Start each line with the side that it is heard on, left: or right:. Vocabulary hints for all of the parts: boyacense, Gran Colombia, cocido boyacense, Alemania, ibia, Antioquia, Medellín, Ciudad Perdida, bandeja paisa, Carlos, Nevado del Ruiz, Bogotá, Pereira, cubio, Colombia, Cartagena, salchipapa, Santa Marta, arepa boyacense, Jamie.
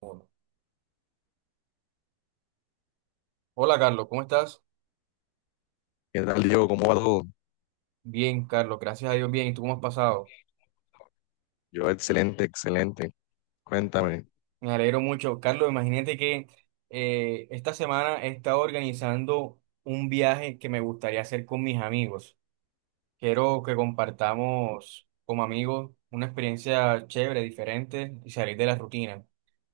right: Uno. Hola Carlos, ¿cómo estás?
left: ¿Qué tal, Diego? ¿Cómo va todo?
right: Bien, Carlos, gracias a Dios, bien. ¿Y tú cómo has pasado?
left: Yo, excelente, excelente. Cuéntame.
right: Me alegro mucho. Carlos, imagínate que esta semana he estado organizando un viaje que me gustaría hacer con mis amigos. Quiero que compartamos como amigos una experiencia chévere, diferente y salir de la rutina.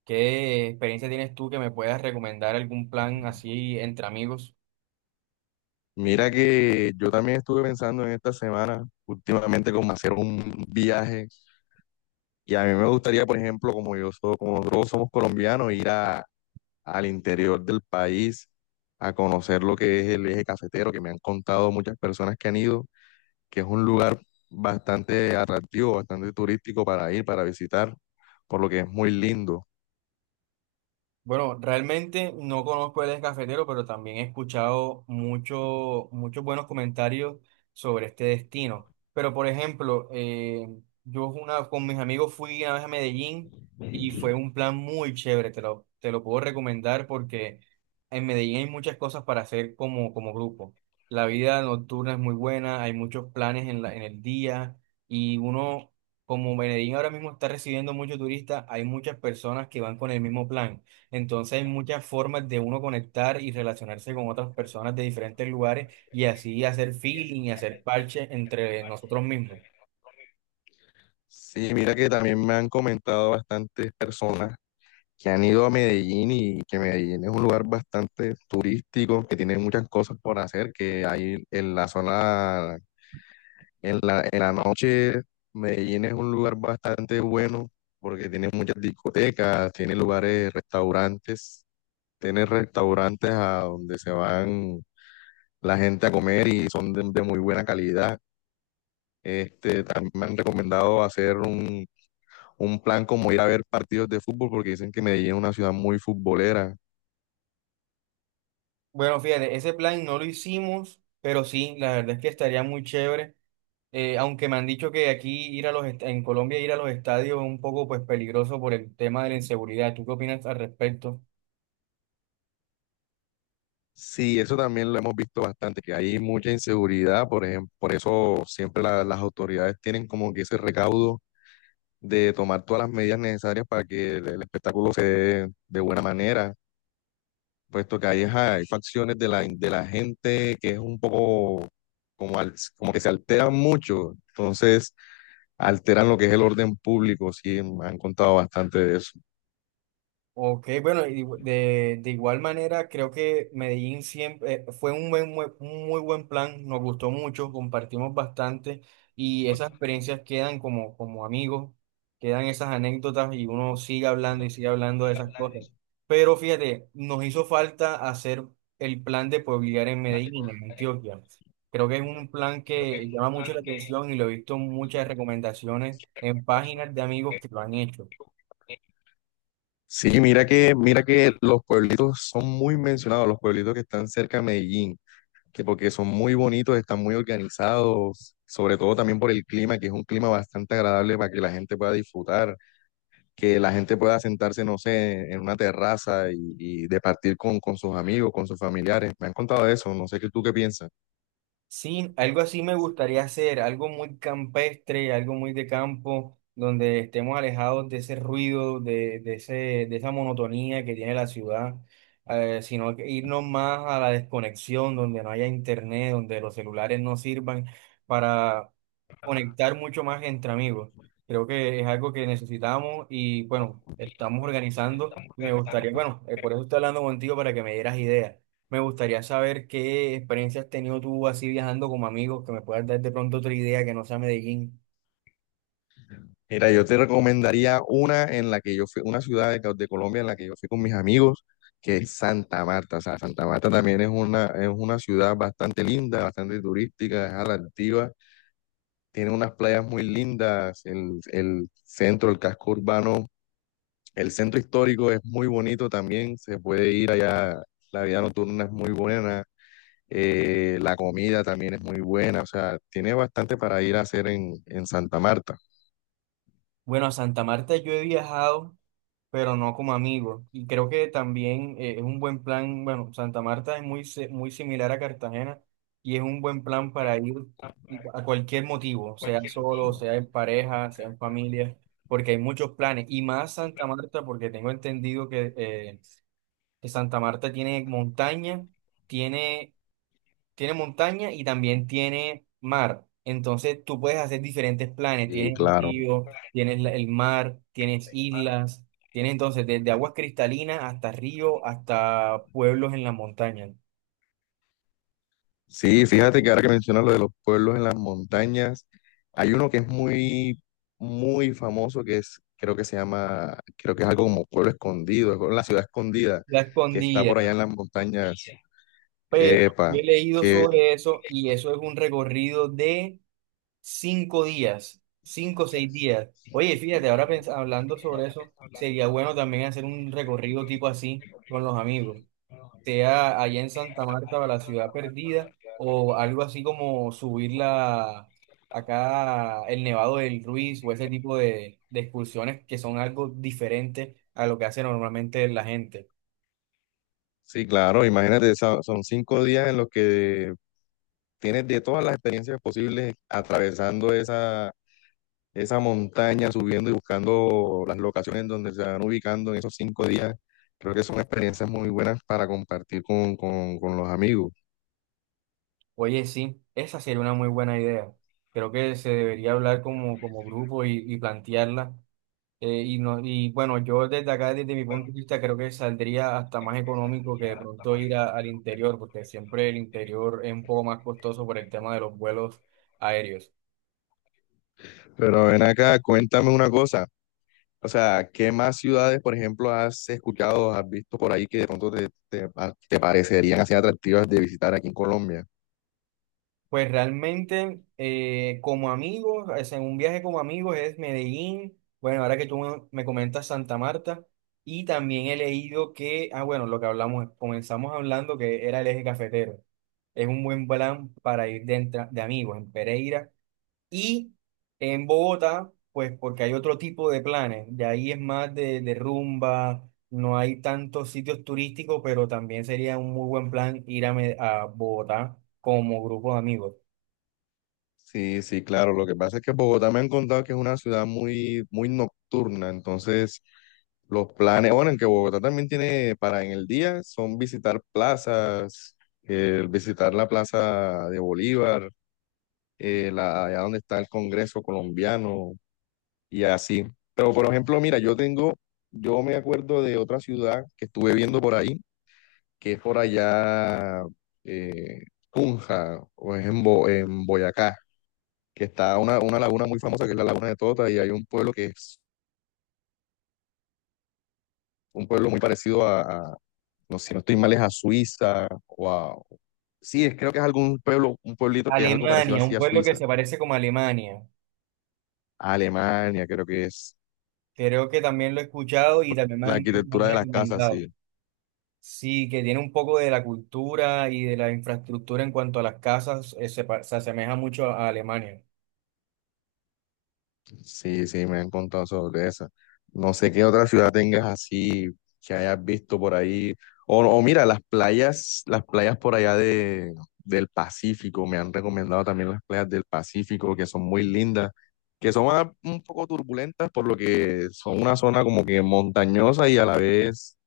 right: ¿Qué experiencia tienes tú que me puedas recomendar algún plan así entre amigos?
left: Mira que yo también estuve pensando en esta semana, últimamente, como hacer un viaje. Y a mí me gustaría, por ejemplo, como yo soy, como nosotros somos colombianos, al interior del país a conocer lo que es el eje cafetero, que me han contado muchas personas que han ido, que es un lugar bastante atractivo, bastante turístico para ir, para visitar, por lo que es muy lindo.
right: Bueno, realmente no conozco el descafetero, pero también he escuchado mucho, muchos buenos comentarios sobre este destino. Pero, por ejemplo, con mis amigos fui una vez a Medellín y fue un plan muy chévere, te lo puedo recomendar porque en Medellín hay muchas cosas para hacer como grupo. La vida nocturna es muy buena, hay muchos planes en el día y uno, como Medellín ahora mismo está recibiendo muchos turistas, hay muchas personas que van con el mismo plan. Entonces hay muchas formas de uno conectar y relacionarse con otras personas de diferentes lugares y así hacer feeling y hacer parche entre nosotros mismos.
left: Sí, mira que también me han comentado bastantes personas que han ido a Medellín y que Medellín es un lugar bastante turístico, que tiene muchas cosas por hacer, que hay en la zona, en la noche, Medellín es un lugar bastante bueno porque tiene muchas discotecas, tiene lugares, restaurantes, tiene restaurantes a donde se van la gente a comer y son de muy buena calidad. Este, también me han recomendado un plan como ir a ver partidos de fútbol porque dicen que Medellín es una ciudad muy futbolera.
right: Bueno, fíjate, ese plan no lo hicimos, pero sí, la verdad es que estaría muy chévere. Aunque me han dicho que aquí ir a los est- en Colombia ir a los estadios es un poco pues peligroso por el tema de la inseguridad. ¿Tú qué opinas al respecto?
left: Sí, eso también lo hemos visto bastante, que hay mucha inseguridad, por eso siempre las autoridades tienen como que ese recaudo de tomar todas las medidas necesarias para que el espectáculo se dé de buena manera, puesto que hay ajá, hay facciones de de la gente que es un poco como, como que se alteran mucho, entonces alteran lo que es el orden público, sí, me han contado bastante de eso.
right: Ok, bueno, y de igual manera creo que Medellín siempre fue un muy buen plan, nos gustó mucho, compartimos bastante y esas experiencias quedan como amigos, quedan esas anécdotas y uno sigue hablando y sigue hablando de esas cosas. Pero fíjate, nos hizo falta hacer el plan de pueblear en Medellín, en Antioquia. Creo que es un plan que llama mucho la atención y lo he visto en muchas recomendaciones en páginas de amigos que lo han hecho.
left: Sí, mira que los pueblitos son muy mencionados, los pueblitos que están cerca de Medellín, que porque son muy bonitos, están muy organizados, sobre todo también por el clima, que es un clima bastante agradable para que la gente pueda disfrutar, que la gente pueda sentarse, no sé, en una terraza y departir con sus amigos, con sus familiares. Me han contado eso, no sé qué tú qué piensas.
right: Sí, algo así me gustaría hacer, algo muy campestre, algo muy de campo, donde estemos alejados de ese ruido, de esa monotonía que tiene la ciudad, sino que irnos más a la desconexión, donde no haya internet, donde los celulares no sirvan para conectar mucho más entre amigos. Creo que es algo que necesitamos y bueno, estamos organizando y me gustaría, bueno, por eso estoy hablando contigo para que me dieras ideas. Me gustaría saber qué experiencia has tenido tú así viajando como amigos, que me puedas dar de pronto otra idea que no sea Medellín.
left: Mira, yo te recomendaría una en la que yo fui, una ciudad de Colombia en la que yo fui con mis amigos, que es Santa Marta, o sea, Santa Marta también es una ciudad bastante linda, bastante turística, es atractiva, tiene unas playas muy lindas, el centro, el casco urbano, el centro histórico es muy bonito también, se puede ir allá, la vida nocturna es muy buena, la comida también es muy buena, o sea, tiene bastante para ir a hacer en Santa Marta.
right: Bueno, a Santa Marta yo he viajado, pero no como amigo. Y creo que también es un buen plan. Bueno, Santa Marta es muy, si- muy similar a Cartagena y es un buen plan para ir a cualquier motivo, sea solo, sea en pareja, sea en familia, porque hay muchos planes. Y más Santa Marta, porque tengo entendido que Santa Marta tiene montaña, tiene tiene montaña y también tiene mar. Entonces tú puedes hacer diferentes planes.
left: Y
right: Tienes el
left: claro,
right: río, tienes el mar, tienes islas, tienes entonces desde aguas cristalinas hasta río, hasta pueblos en la montaña.
left: sí, fíjate que ahora que mencionas lo de los pueblos en las montañas, hay uno que es muy, muy famoso que es, creo que se llama, creo que es algo como Pueblo Escondido, es como la ciudad escondida
right: La
left: que está por
right: escondida.
left: allá en las montañas.
right: Pero yo
left: Epa,
right: he leído
left: que
right: sobre eso y eso es un recorrido de 5 días, 5 o 6 días. Oye, fíjate, ahora hablando sobre eso, sería bueno también hacer un recorrido tipo así con los amigos, sea allá en Santa Marta o la ciudad perdida, o algo así como subirla acá el Nevado del Ruiz o ese tipo de excursiones que son algo diferente a lo que hace normalmente la gente.
left: sí, claro, imagínate, esa- son 5 días en los que tienes de todas las experiencias posibles atravesando esa, esa montaña, subiendo y buscando las locaciones donde se van ubicando en esos 5 días. Creo que son experiencias muy buenas para compartir con los amigos.
right: Oye, sí, esa sería una muy buena idea. Creo que se debería hablar como, como grupo y plantearla. Y, no, y bueno, yo desde acá, desde mi punto de vista, creo que saldría hasta más económico que de pronto ir al interior, porque siempre el interior es un poco más costoso por el tema de los vuelos aéreos.
left: Pero ven acá, cuéntame una cosa. O sea, ¿qué más ciudades, por ejemplo, has escuchado, has visto por ahí que de pronto te parecerían así atractivas de visitar aquí en Colombia?
right: Pues realmente, como amigos, o sea, en un viaje como amigos es Medellín. Bueno, ahora que tú me comentas Santa Marta, y también he leído que, ah, bueno, lo que hablamos, comenzamos hablando que era el eje cafetero. Es un buen plan para ir de amigos en Pereira y en Bogotá, pues porque hay otro tipo de planes, de ahí es más de rumba, no hay tantos sitios turísticos, pero también sería un muy buen plan ir a Bogotá como grupo de amigos.
left: Sí, sí, claro. Lo que pasa es que Bogotá me han contado que es una ciudad muy, muy nocturna. Entonces, los planes, bueno, en que Bogotá también tiene para en el día, son visitar plazas, visitar la Plaza de Bolívar, allá donde está el Congreso colombiano y así. Pero, por ejemplo, mira, yo me acuerdo de otra ciudad que estuve viendo por ahí, que es por allá, eh, Tunja, o es en, Bo- en Boyacá, que está una laguna muy famosa que es la Laguna de Tota y hay un pueblo que es un pueblo muy parecido a- no sé, si no estoy mal, es a Suiza o a... Sí, es, creo que es algún pueblo, un pueblito que es algo parecido
right: Alemania,
left: así
right: un
left: a
right: pueblo que
left: Suiza,
right: se parece como Alemania,
left: a Alemania, creo que es
right: creo que también lo he escuchado y también me
left: la
right: han, me han
left: arquitectura de las casas,
right: recomendado.
left: sí.
right: Sí, que tiene un poco de la cultura y de la infraestructura en cuanto a las casas, se asemeja mucho a Alemania.
left: Sí, sí, me han contado sobre esa. No sé qué otra ciudad tengas así que hayas visto por ahí. O mira, las playas por allá del Pacífico. Me han recomendado también las playas del Pacífico, que son muy lindas, que son ah, un poco turbulentas, por lo que son una zona como que montañosa y a la vez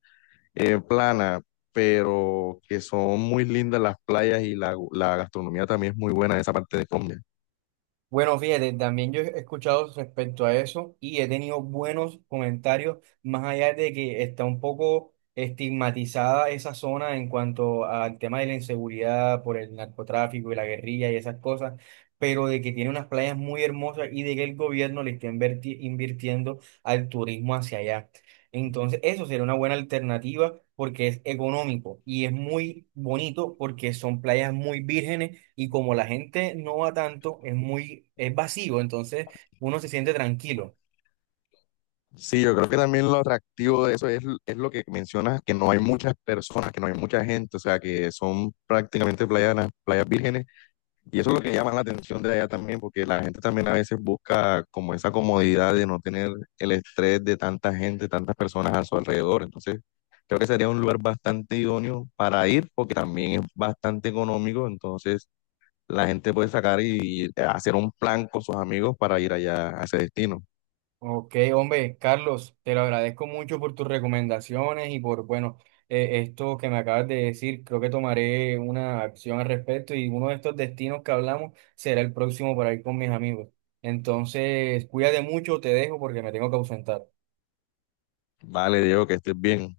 left: plana, pero que son muy lindas las playas y la gastronomía también es muy buena en esa parte de Colombia.
right: Bueno, fíjate, también yo he escuchado respecto a eso y he tenido buenos comentarios, más allá de que está un poco estigmatizada esa zona en cuanto al tema de la inseguridad por el narcotráfico y la guerrilla y esas cosas, pero de que tiene unas playas muy hermosas y de que el gobierno le está invirtiendo al turismo hacia allá. Entonces, eso sería una buena alternativa porque es económico y es muy bonito porque son playas muy vírgenes y como la gente no va tanto, es muy, es vacío, entonces uno se siente tranquilo.
left: Sí, yo creo que también lo atractivo de eso es lo que mencionas, que no hay muchas personas, que no hay mucha gente, o sea, que son prácticamente playas, na- playas vírgenes, y eso es lo que llama la atención de allá también, porque la gente también a veces busca como esa comodidad de no tener el estrés de tanta gente, tantas personas a su alrededor, entonces creo que sería un lugar bastante idóneo para ir, porque también es bastante económico, entonces la gente puede sacar y, hacer un plan con sus amigos para ir allá a ese destino.
right: Ok, hombre, Carlos, te lo agradezco mucho por tus recomendaciones y por, bueno, esto que me acabas de decir. Creo que tomaré una acción al respecto y uno de estos destinos que hablamos será el próximo para ir con mis amigos. Entonces, cuídate mucho, te dejo porque me tengo que ausentar.
left: Vale, Diego, que estés bien.